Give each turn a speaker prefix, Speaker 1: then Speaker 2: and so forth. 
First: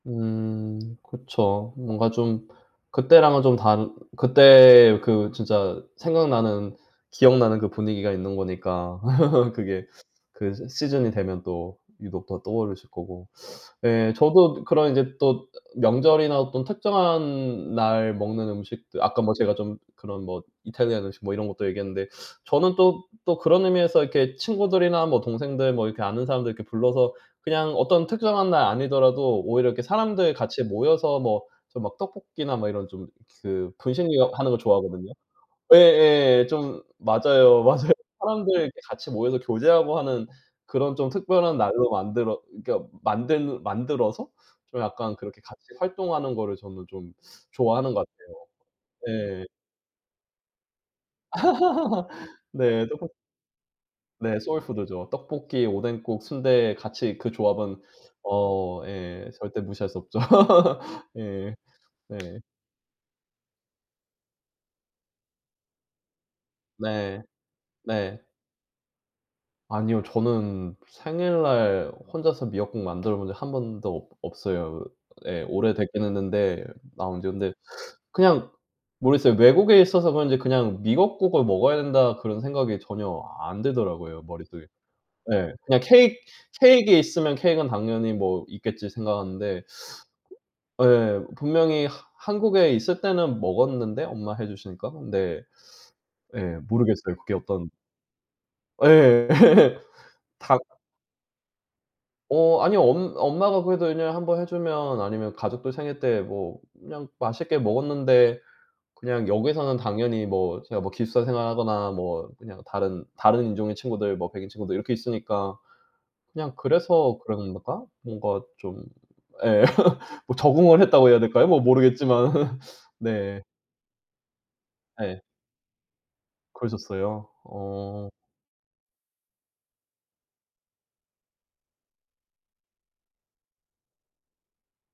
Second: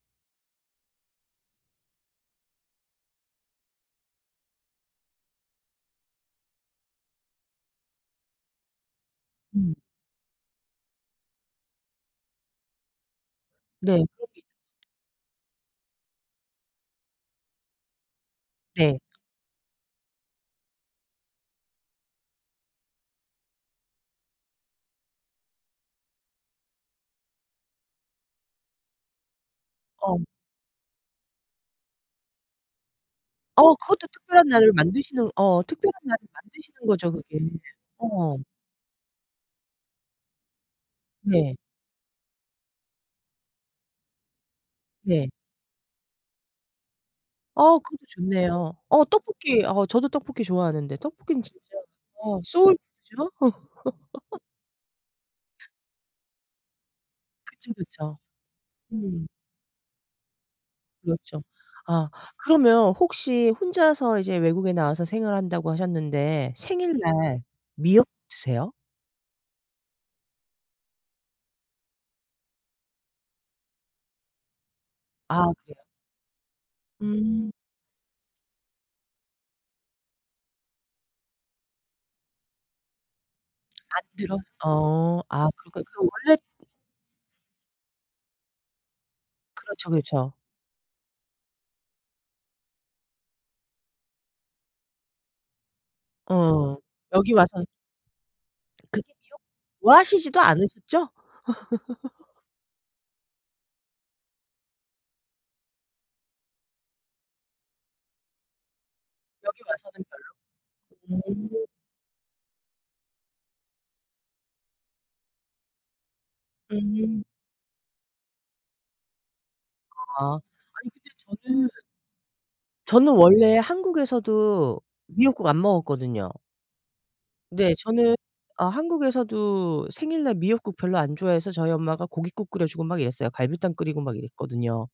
Speaker 1: 음. 그쵸. 뭔가 좀 그때랑은 좀 다른 그때 그 진짜 생각나는 기억나는 그 분위기가 있는 거니까.
Speaker 2: 음.
Speaker 1: 그게 그래서 시즌이 되면 또 유독 더 떠오르실 거고.
Speaker 2: 네.
Speaker 1: 예. 저도 그런 이제 또 명절이나 어떤 특정한 날 먹는
Speaker 2: 네.
Speaker 1: 음식들 아까 뭐 제가 좀 그런 뭐 이탈리안 음식 뭐 이런 것도 얘기했는데 저는 또, 또 그런 의미에서 이렇게 친구들이나 뭐 동생들 뭐 이렇게 아는 사람들 이렇게 불러서 그냥 어떤 특정한 날 아니더라도 오히려 이렇게
Speaker 2: 어.
Speaker 1: 사람들 같이 모여서 뭐 저 막 떡볶이나 뭐 이런 좀 그
Speaker 2: 어 그것도
Speaker 1: 분식류
Speaker 2: 특별한
Speaker 1: 하는 거
Speaker 2: 날을
Speaker 1: 좋아하거든요.
Speaker 2: 만드시는 어 특별한 날을
Speaker 1: 예예 좀
Speaker 2: 만드시는 거죠 그게.
Speaker 1: 맞아요, 맞아요.
Speaker 2: 어.
Speaker 1: 사람들 이제 같이 모여서 교제하고 하는 그런 좀
Speaker 2: 네.
Speaker 1: 특별한 날로 만들어 그러니까 만든 만들어서 좀 약간
Speaker 2: 네.
Speaker 1: 그렇게 같이 활동하는 거를 저는 좀
Speaker 2: 어
Speaker 1: 좋아하는
Speaker 2: 그것도
Speaker 1: 것 같아요.
Speaker 2: 좋네요. 어
Speaker 1: 네.
Speaker 2: 떡볶이. 어 저도 떡볶이 좋아하는데 떡볶이는 진짜 어 소울
Speaker 1: 네 떡볶
Speaker 2: 푸드죠?
Speaker 1: 네 소울 푸드죠. 떡볶이, 오뎅국, 순대 같이 그
Speaker 2: 그쵸,
Speaker 1: 조합은
Speaker 2: 그쵸.
Speaker 1: 어
Speaker 2: 음.
Speaker 1: 예 절대 무시할 수 없죠.
Speaker 2: 그렇죠.
Speaker 1: 예.
Speaker 2: 아
Speaker 1: 예.
Speaker 2: 그러면 혹시 혼자서 이제 외국에 나와서 생활을 한다고 하셨는데
Speaker 1: 네.
Speaker 2: 생일날 미역
Speaker 1: 네.
Speaker 2: 드세요?
Speaker 1: 아니요. 저는 생일날 혼자서 미역국 만들어 본 적 1 번도 없 없어요. 예.
Speaker 2: 아
Speaker 1: 오래
Speaker 2: 그래요?
Speaker 1: 되긴 했는데 나온 지.
Speaker 2: 음.
Speaker 1: 근데 그냥 모르겠어요. 외국에 있어서 그런지 그냥 '미역국을 먹어야 된다.' 그런 생각이 전혀 안
Speaker 2: 안
Speaker 1: 들더라고요
Speaker 2: 들어?
Speaker 1: 머릿속에.
Speaker 2: 어. 아
Speaker 1: 예. 그냥
Speaker 2: 그러니까 그
Speaker 1: 케익
Speaker 2: 원래
Speaker 1: 케익이 있으면 '케익은 당연히 뭐 있겠지.' 생각하는데
Speaker 2: 그렇죠, 그렇죠.
Speaker 1: 예. 분명히 하 한국에 있을 때는 먹었는데 엄마가 해 주시니까 근데 예
Speaker 2: 어.
Speaker 1: 모르겠어요. 그게
Speaker 2: 여기 와서
Speaker 1: 어떤
Speaker 2: 그렇게
Speaker 1: 예.
Speaker 2: 미역국 좋아하시지도
Speaker 1: 다
Speaker 2: 않으셨죠?
Speaker 1: 어 아니요 엄 엄마가 그래도 1 년에 1 번 해 주면 아니면 가족들 생일 때 뭐 그냥 맛있게 먹었는데 그냥
Speaker 2: 여기
Speaker 1: 여기서는
Speaker 2: 와서는
Speaker 1: 당연히 뭐 제가 뭐 기숙사
Speaker 2: 별로. 어.
Speaker 1: 생활하거나 뭐 그냥 다른 다른 인종의 친구들 뭐 백인 친구들 이렇게 있으니까 그냥 그래서
Speaker 2: 음.
Speaker 1: 그런가? 뭔가 좀 예. 뭐
Speaker 2: 아.
Speaker 1: 적응을
Speaker 2: 아니
Speaker 1: 했다고
Speaker 2: 근데
Speaker 1: 해야 될까요? 뭐
Speaker 2: 저는
Speaker 1: 모르겠지만.
Speaker 2: 저는
Speaker 1: 네.
Speaker 2: 원래 한국에서도
Speaker 1: 예.
Speaker 2: 미역국 안 먹었거든요.
Speaker 1: 그러셨어요?
Speaker 2: 네.
Speaker 1: 어.
Speaker 2: 저는 아 한국에서도 생일날 미역국 별로 안 좋아해서 저희 엄마가 고깃국 끓여 주고 막 이랬어요. 갈비탕 끓이고 막 이랬거든요.